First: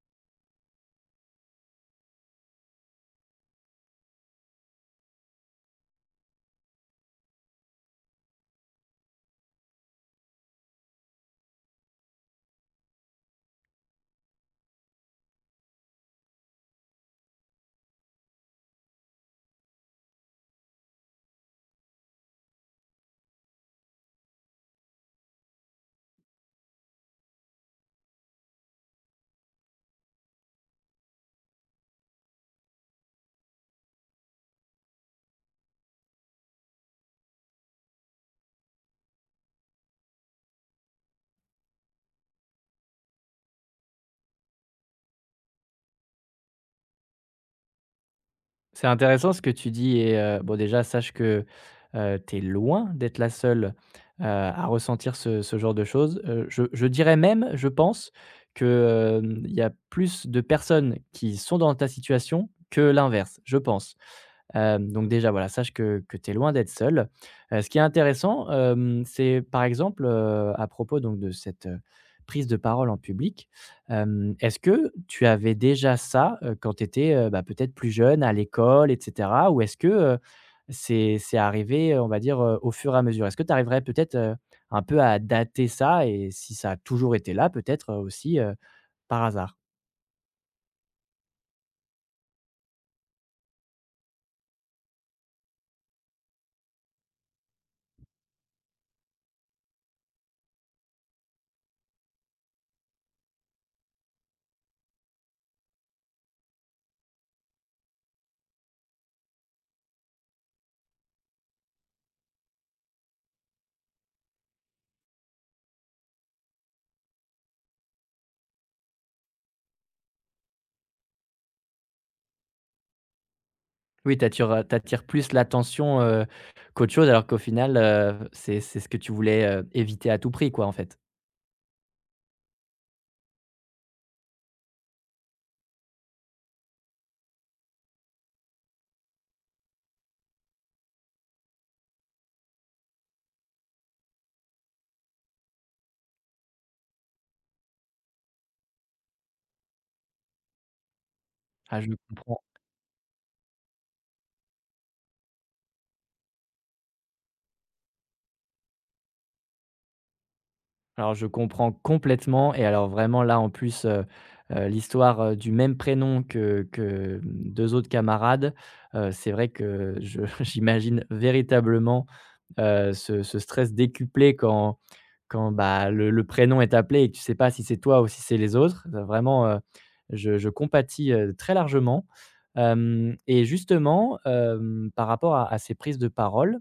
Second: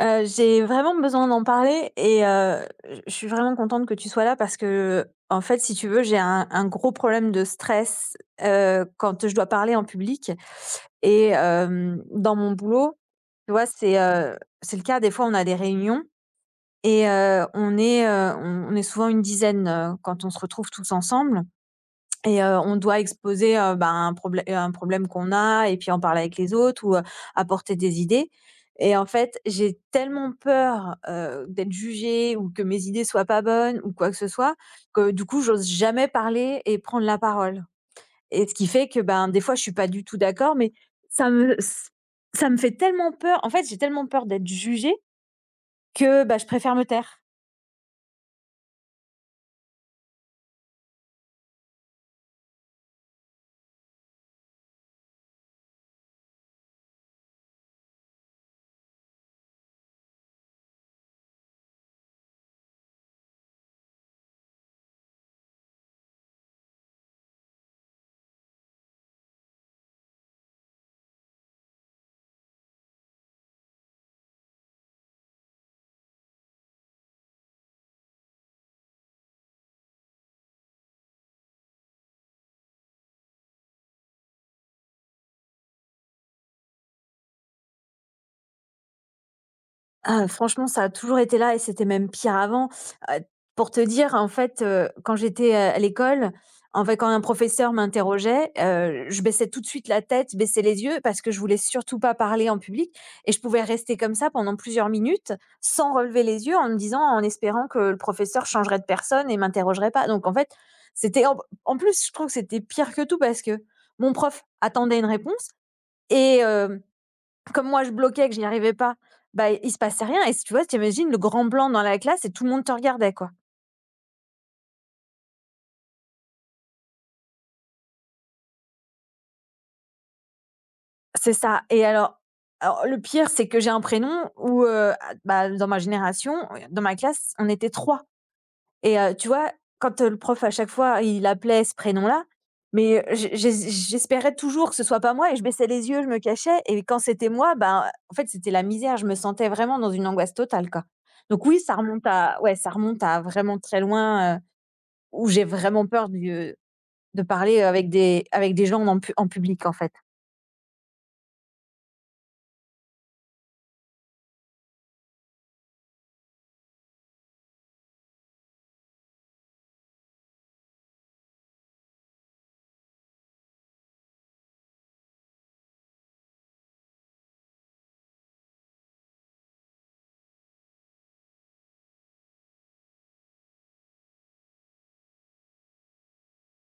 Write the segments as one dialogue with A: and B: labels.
A: J'ai vraiment besoin d'en parler et je suis vraiment contente que tu sois là parce que en fait, si tu veux, j'ai un gros problème de stress quand je dois parler en public et dans mon boulot, tu vois, c'est le cas, des fois, on a des réunions et on est, on est souvent une dizaine, quand on se retrouve tous ensemble et on doit exposer, bah, un problème qu'on a et puis en parler avec les autres ou, apporter des idées. Et en fait, j'ai tellement peur, d'être jugée ou que mes idées soient pas bonnes ou quoi que ce soit, que du coup, j'ose jamais parler et prendre la parole, et ce qui fait que, ben, des fois, je suis pas du tout d'accord, mais ça me ça me fait tellement peur. En fait, j'ai tellement peur d'être jugée que, bah, je préfère me taire.
B: C'est intéressant ce que tu dis et bon déjà sache que, tu es loin d'être la seule, à ressentir ce genre de choses. Je dirais même, je pense que il y a plus de personnes qui sont dans ta situation que l'inverse, je pense. Donc déjà, voilà, sache que tu es loin d'être seul. Ce qui est intéressant, c'est par exemple, à propos donc de cette, prise de parole en public, est-ce que tu avais déjà ça, quand tu étais, bah, peut-être plus jeune, à l'école et cetera? Ou est-ce que, c'est arrivé, on va dire, au fur et à mesure? Est-ce que tu arriverais peut-être, un peu à dater ça et si ça a toujours été là peut-être, aussi, par hasard?
A: Ah, franchement, ça a toujours été là et c'était même pire avant. Heu, pour te dire, en fait, quand j'étais, à l'école, en fait, quand un professeur m'interrogeait, je baissais tout de suite la tête, je baissais les yeux parce que je voulais surtout pas parler en public, et je pouvais rester comme ça pendant plusieurs minutes sans relever les yeux en me disant, en espérant que le professeur changerait de personne et m'interrogerait pas. Donc en fait, c'était en en plus, je trouve que c'était pire que tout parce que mon prof attendait une réponse et comme moi je bloquais, que je n'y arrivais pas, bah, il se passait rien, et si tu vois, t'imagines le grand blanc dans la classe et tout le monde te regardait, quoi.
B: Oui, t'attires plus l'attention, qu'autre chose alors qu'au final, c'est ce que tu voulais, éviter à tout prix quoi, en fait?
A: C'est ça. Et alors le pire, c'est que j'ai un prénom où, ah, bah, dans ma génération, dans ma classe, on était 3. Et tu vois, quand, le prof, à chaque fois, il appelait ce prénom-là, mais j'espérais toujours que ce soit pas moi et je baissais les yeux, je me cachais, et quand c'était moi, ben, en fait, c'était la misère. Je me sentais vraiment dans une angoisse totale, quoi. Donc oui, ça
B: Ah je
A: remonte à
B: comprends.
A: ça remonte à vraiment très loin, où j'ai vraiment peur du de parler avec des gens en public, en fait.
B: Alors je comprends complètement et alors vraiment là en plus, l'histoire, du même prénom que mmh, autres camarades, c'est vrai que je j'imagine véritablement, ce stress décuplé quand, bah, le prénom est appelé et que tu sais pas si c'est toi ou si c'est les autres. Vraiment, je compatis, très largement. Hem Et justement, par rapport à ces prises de parole,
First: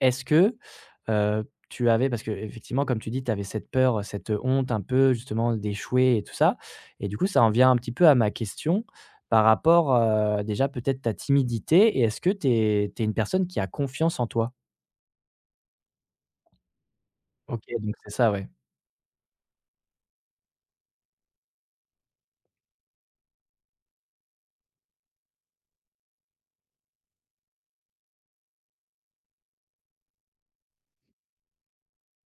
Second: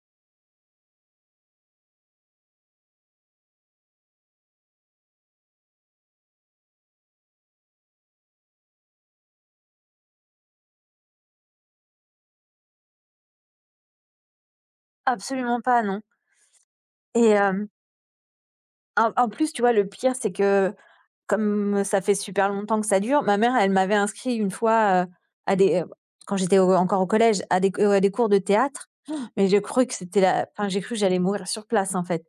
B: est-ce que, tu avais parce que effectivement, comme tu dis, tu avais cette peur, cette honte un peu justement d'échouer et tout ça et du coup, ça en vient un petit peu à ma question par rapport, déjà peut-être ta timidité et est-ce que tu es une personne qui a confiance en toi?
A: Absolument pas, non. Et
B: OK, donc c'est ça, ouais.
A: en plus, tu vois, le pire, c'est que comme ça fait super longtemps que ça dure, ma mère, elle m'avait inscrit une fois, à des, quand j'étais au encore au collège, à des cours de théâtre, mais j'ai cru que c'était la enfin, j'ai cru que j'allais mourir sur place, en fait.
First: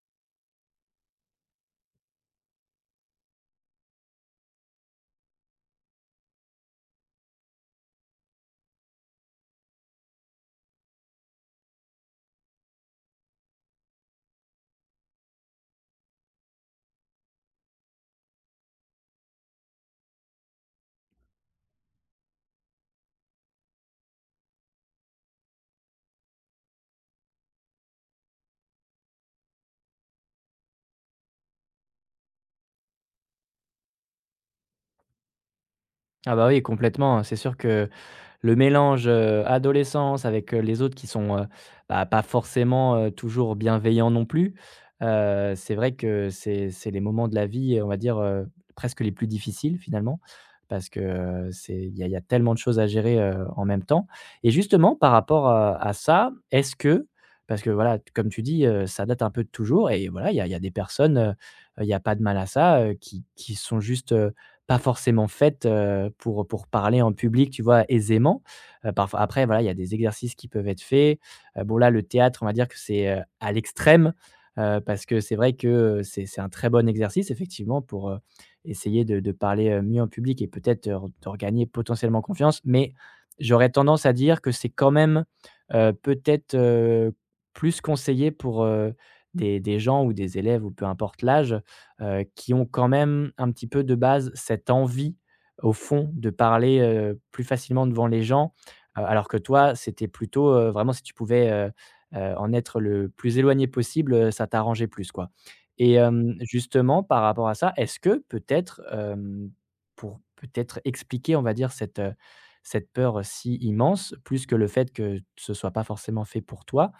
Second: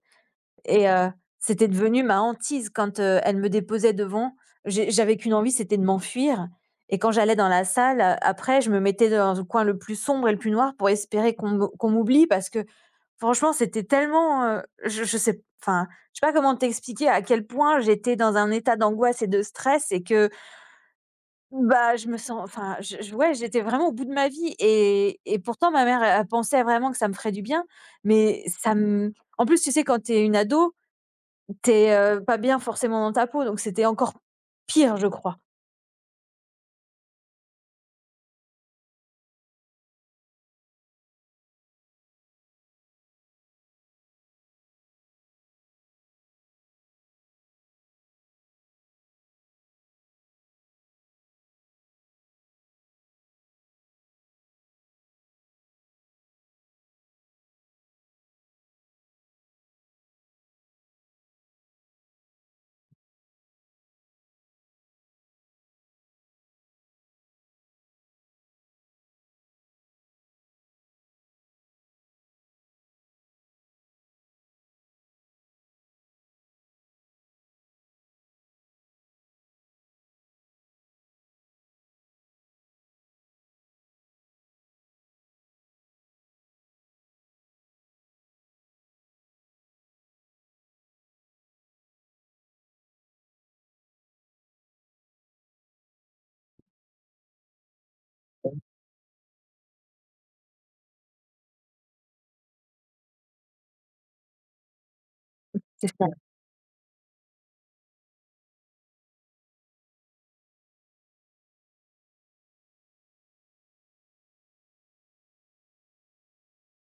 A: Et c'était devenu ma hantise quand, elle me déposait devant, j'avais qu'une envie, c'était de m'enfuir. Et quand j'allais dans la salle, après je me mettais dans le coin le plus sombre et le plus noir pour espérer qu'on m'oublie, parce que franchement, c'était tellement, je sais enfin, je sais pas comment t'expliquer à quel point j'étais dans un état d'angoisse et de stress, et que, bah, je me sens enfin, je ouais, j'étais vraiment au bout de ma vie, et pourtant ma mère, elle pensait vraiment que ça me ferait du bien, mais ça me en plus, tu sais, quand t'es une ado, tu es, pas bien forcément dans ta peau, donc c'était encore pire, je crois.
B: Ah bah, oui, complètement, hein, c'est sûr que le mélange, adolescence avec, les autres qui sont, bah, pas forcément, toujours bienveillants non plus. C'est vrai que c'est les moments de la vie, on va dire, presque les plus difficiles finalement, parce que, c'est il y a tellement de choses à gérer, en même temps et justement par rapport à ça, est-ce que parce que voilà, t comme tu dis, ça date un peu de toujours et voilà, il y a des personnes, il y a pas de mal à ça, qui sont juste, pas forcément faites, pour parler en public, tu vois, aisément. Parfois après voilà, il y a des exercices qui peuvent être faits. Bon là, le théâtre, on va dire que c'est, à l'extrême, parce que c'est vrai que, c'est un très bon exercice effectivement pour, essayer de parler, mieux en public et peut-être, de regagner potentiellement confiance. Mais j'aurais tendance à dire que c'est quand même, peut-être, plus conseillé pour, des gens ou des élèves ou peu importe l'âge, qui ont quand même un petit peu de base cette envie au fond de parler, plus facilement devant les gens, alors que toi c'était plutôt, vraiment si tu pouvais, en être le plus éloigné possible, ça t'arrangeait plus quoi.
A: C'est
B: Et
A: ça.
B: justement par rapport à ça, est-ce que peut-être, pour peut-être expliquer on va dire cette, cette peur, si immense, plus que le fait que ce soit pas forcément fait pour toi,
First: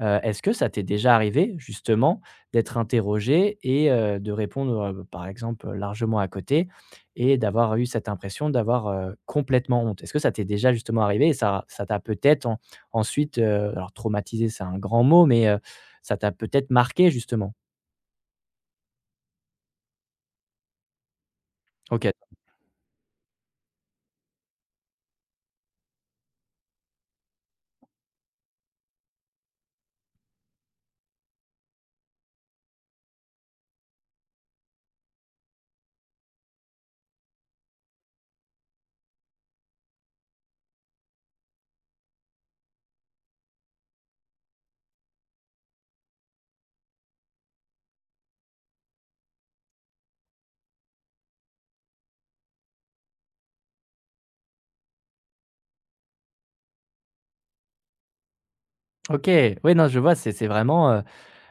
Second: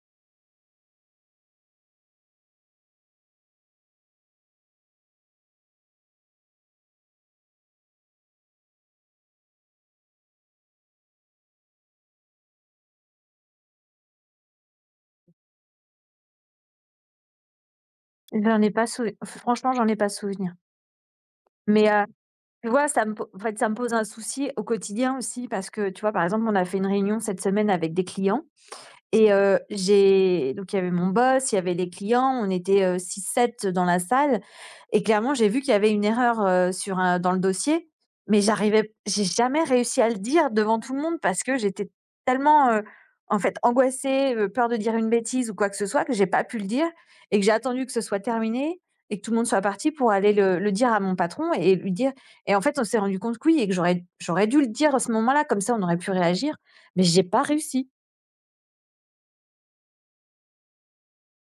B: est-ce que ça t'est déjà arrivé justement d'être interrogé et de répondre, par exemple, largement à côté et d'avoir eu cette impression d'avoir, complètement honte. Est-ce que ça t'est déjà justement arrivé et ça t'a peut-être en ensuite, alors traumatisé, c'est un grand mot, mais ça t'a peut-être marqué justement?
A: J'en ai pas souv franchement, j'en ai pas souvenir. Mais,
B: OK.
A: tu vois, ça me po en fait, ça me pose un souci au quotidien aussi parce que, tu vois, par exemple, on a fait une réunion cette semaine avec des clients. Et j'ai donc il y avait mon boss, il y avait les clients, on était, 6-7 dans la salle, et clairement, j'ai vu qu'il y avait une erreur, sur un dans le dossier, mais j'ai jamais réussi à le dire devant tout le monde parce que j'étais tellement, en fait, angoissée, peur de dire une bêtise ou quoi que ce soit, que j'ai pas pu le dire, et que j'ai attendu que ce soit terminé et que tout le monde soit parti pour aller le dire à mon patron et lui dire, et en fait, on s'est rendu compte que oui, et que j'aurais dû le dire à ce moment-là, comme ça on aurait pu réagir, mais j'ai pas réussi.
B: OK, oui, non, je vois, c'est vraiment,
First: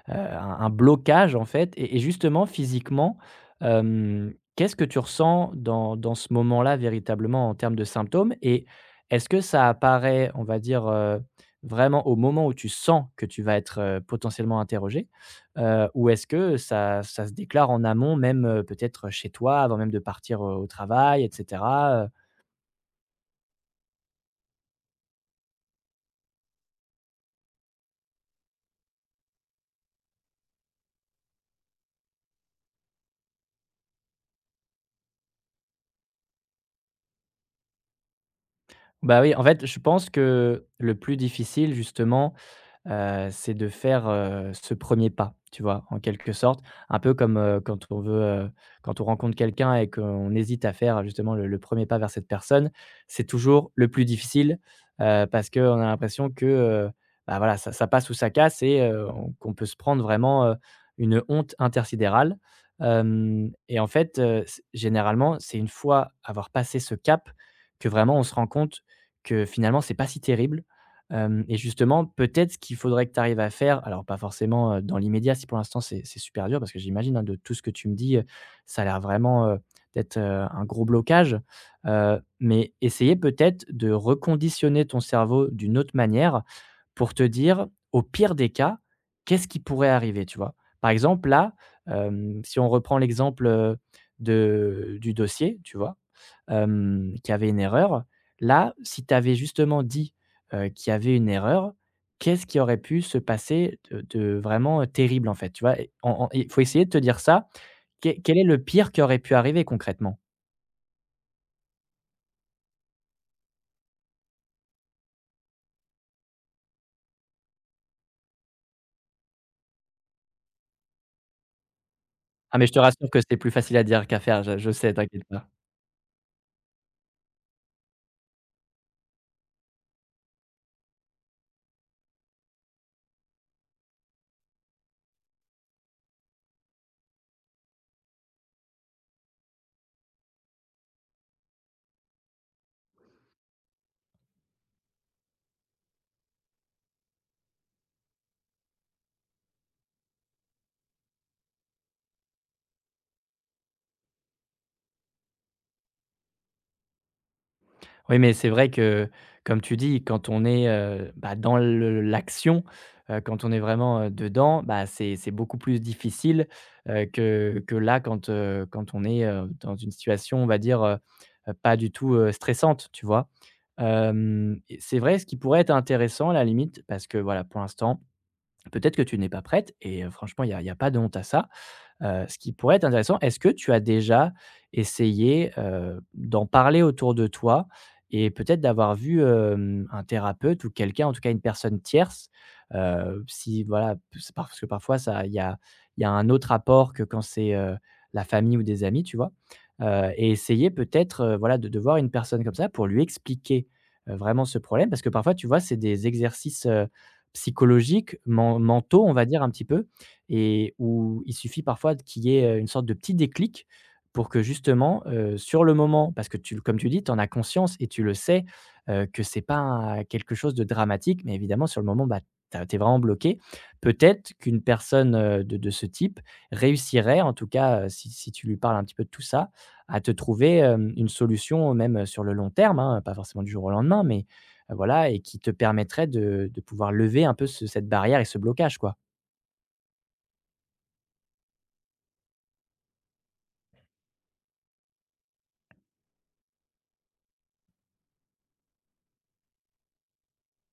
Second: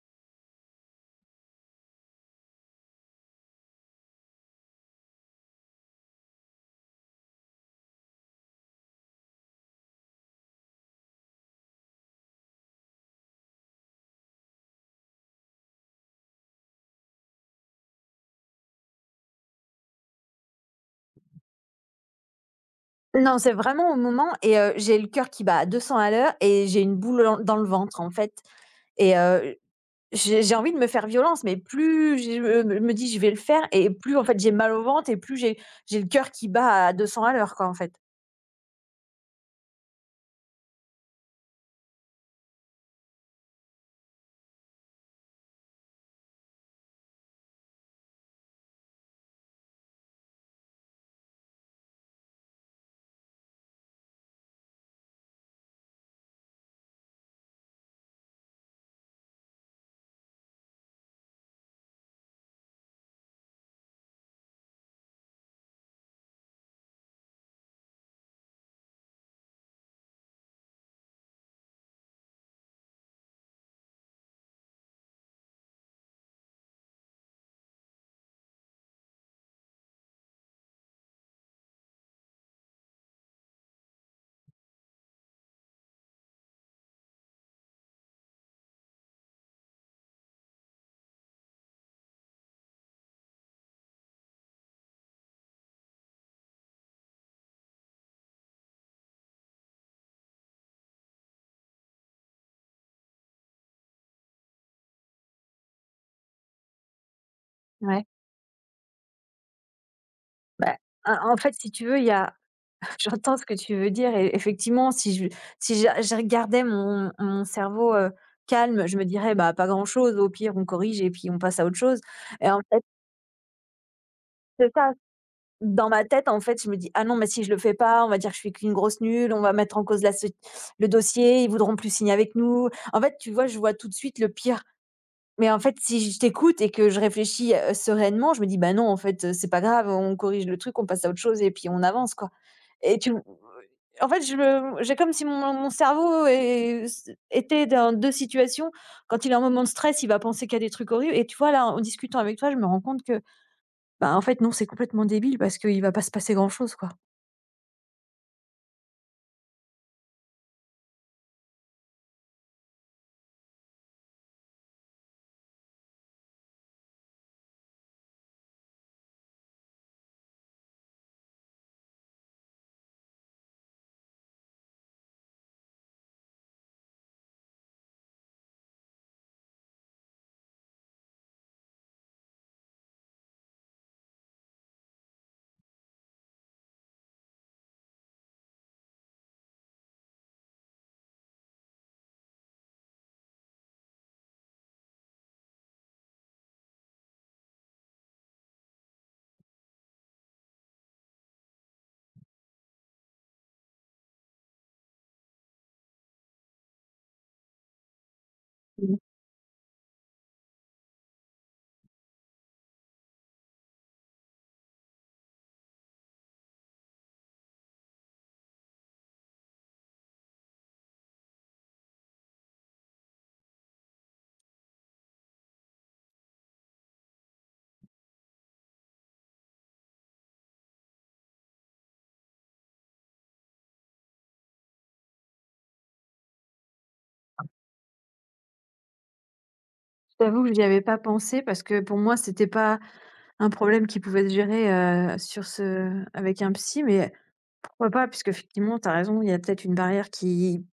B: un blocage en fait et justement physiquement, qu'est-ce que tu ressens dans ce moment-là véritablement en termes de symptômes? Et est-ce que ça apparaît, on va dire, vraiment au moment où tu sens que tu vas être, potentiellement interrogé. Ou est-ce que ça se déclare en amont même, peut-être chez toi avant même de partir, au travail et cetera,
A: Non, c'est vraiment au moment. Et j'ai le cœur qui bat à 200 à l'heure et j'ai une boule en dans le ventre, en fait. Et j'ai envie de me faire violence, mais plus je me me dis: «Je vais le faire», et plus, en fait, j'ai mal au ventre et plus j'ai le cœur qui bat à 200 à l'heure, quoi, en fait.
B: Bah, oui, en fait, je pense que le plus difficile justement c'est de faire, ce premier pas, tu vois? En quelque sorte, un peu comme, quand on veut, quand on rencontre quelqu'un et qu'on hésite à faire justement le 1er pas vers cette personne, c'est toujours le plus difficile, parce qu'on a l'impression que, bah, voilà, ça passe ou ça casse et on qu'on peut se prendre vraiment, une honte intersidérale, hem et en fait, c généralement, c'est une fois avoir passé ce cap que vraiment on se rend compte que finalement c'est pas si terrible. Hem Et justement, peut-être ce qu'il faudrait que tu arrives à faire, alors pas forcément, dans l'immédiat, si pour l'instant c'est super dur parce que j'imagine, hein, de tout ce que tu me dis, ça a l'air vraiment, d'être, un gros blocage. Mais essayer peut-être de reconditionner ton cerveau d'une autre manière pour te dire: «Au pire des cas, qu'est-ce qui pourrait arriver?» tu vois? Par exemple là, si on reprend l'exemple, de du dossier, tu vois? Qu'il y avait une erreur. Là, si tu avais justement dit, qu'il y avait une erreur, qu'est-ce qui aurait pu se passer de vraiment, terrible, en fait, tu vois? Et en en il faut essayer de te dire ça.
A: Ouais.
B: Quel est le pire qui aurait pu arriver concrètement?
A: Bah, en fait, si tu veux, il y a j'entends ce que tu veux dire et effectivement, si je si je regardais mon cerveau, calme, je me dirais: «Bah, pas grand-chose, au pire, on corrige et puis on passe à autre chose.» Et
B: Ah
A: en
B: mais je te
A: fait,
B: rassure que c'est plus facile à dire qu'à faire, je
A: c'est
B: sais,
A: ça.
B: t'inquiète pas.
A: Dans ma tête, en fait, je me dis: «Ah non, mais si je le fais pas, on va dire que je suis qu'une grosse nulle, on va mettre en cause la soci le dossier, ils voudront plus signer avec nous.» En fait, tu vois, je vois tout de suite le pire. Mais en fait, si je t'écoute et que je réfléchis, sereinement, je me dis: «Bah non, en fait, c'est pas grave, on corrige le truc, on passe à autre chose et puis on avance, quoi.» et tu en fait, je me j'ai comme si mon cerveau est était dans 2 situations. Quand il est en moment de stress, il va penser qu'il y a des trucs horribles, et tu vois, là, en discutant avec toi, je me rends compte que bah, en fait, non, c'est complètement débile parce qu'il va pas se passer grand-chose, quoi.
B: Oui, mais c'est vrai que, comme tu dis, quand on est, bah, dans le l'action, quand on est vraiment, dedans, bah, c'est beaucoup plus difficile, que là quand, quand on est, dans une situation, on va dire, pas du tout, stressante, tu vois? Hem Et c'est vrai, ce qui pourrait être intéressant à la limite, parce que voilà, pour l'instant, peut-être que tu n'es pas prête et franchement, il y a pas de honte à ça. Ce qui pourrait être intéressant, est-ce que tu as déjà essayé, d'en parler autour de toi et peut-être d'avoir vu, un thérapeute ou quelqu'un, en tout cas une personne tierce? Si voilà, p c'est parce que parfois ça il y a un autre apport que quand c'est, la famille ou des amis, tu vois? Et essayer peut-être, voilà, de voir une personne comme ça pour lui expliquer, vraiment ce problème. Parce que parfois, tu vois, c'est des exercices, psychologiques,
A: Mmh.
B: mentaux, on va dire un petit peu, et où il suffit parfois qu'il y ait, une sorte de petit déclic pour que justement, sur le moment parce que tu comme tu dis, tu en as conscience et tu le sais, que c'est pas quelque chose de dramatique, mais évidemment sur le moment, bah, tu es vraiment bloqué. Peut-être qu'une personne, de ce type réussirait en tout cas, si si tu lui parles un petit peu de tout ça, à te trouver, une solution même sur le long terme, hein, pas forcément du jour au lendemain, mais, voilà et qui te permettrait de pouvoir lever un peu ce cette barrière et ce blocage, quoi.
A: Je t'avoue que j'y avais pas pensé parce que pour moi, c'était pas un problème qui pouvait se gérer, sur ce avec un psy, mais pourquoi pas puisqu'effectivement, tu as raison, il y a peut-être une barrière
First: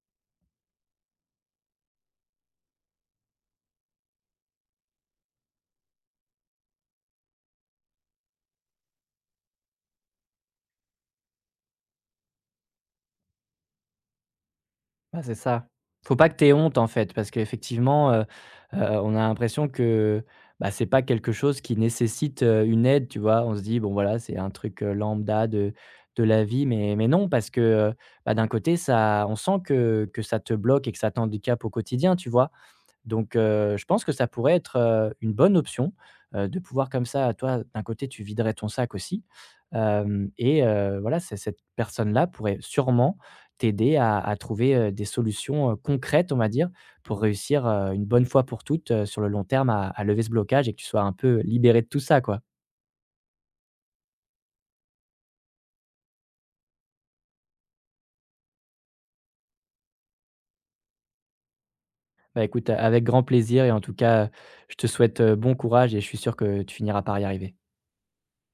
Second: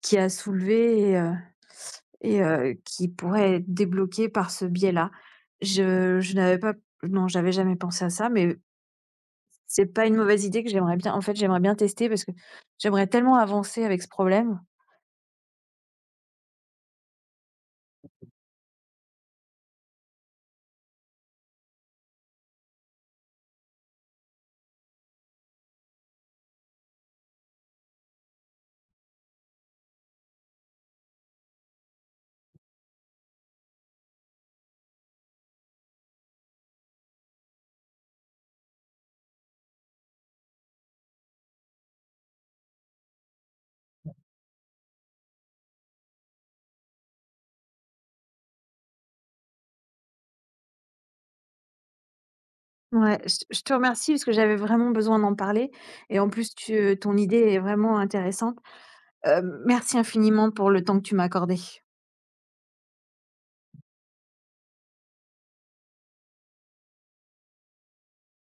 A: qui a soulevé. Et qui pourrait être débloquée par ce biais-là. Je n'avais pas non, j'avais jamais pensé à ça, mais c'est pas une mauvaise idée que j'aimerais bien en fait, j'aimerais bien tester parce que j'aimerais tellement avancer avec ce problème.
B: Ah, c'est ça. Faut pas que tu aies honte, en fait, parce qu'effectivement, on a l'impression que, bah, c'est pas quelque chose qui nécessite, une aide, tu vois? On se dit: «Bon, voilà, c'est un truc, lambda de la vie», mais non, parce que, bah, d'un côté, ça on sent que ça te bloque et que ça t'handicape au quotidien, tu vois? Donc, je pense que ça pourrait être, une bonne option, de pouvoir comme ça, toi, d'un côté, tu viderais ton sac aussi, hem et voilà, c'est cette personne-là pourrait sûrement t'aider à trouver, des solutions, concrètes, on va dire, pour réussir, une bonne fois pour toutes, sur le long terme à lever ce blocage et que tu sois un peu libéré de tout ça, quoi.
A: Ouais, je te remercie parce que j'avais vraiment besoin d'en parler, et en plus tu ton idée est vraiment intéressante. Merci infiniment pour le temps que tu m'as accordé.
B: Bah, écoute, avec grand plaisir et en tout cas, je te souhaite, bon courage et je suis sûr que tu finiras par y arriver.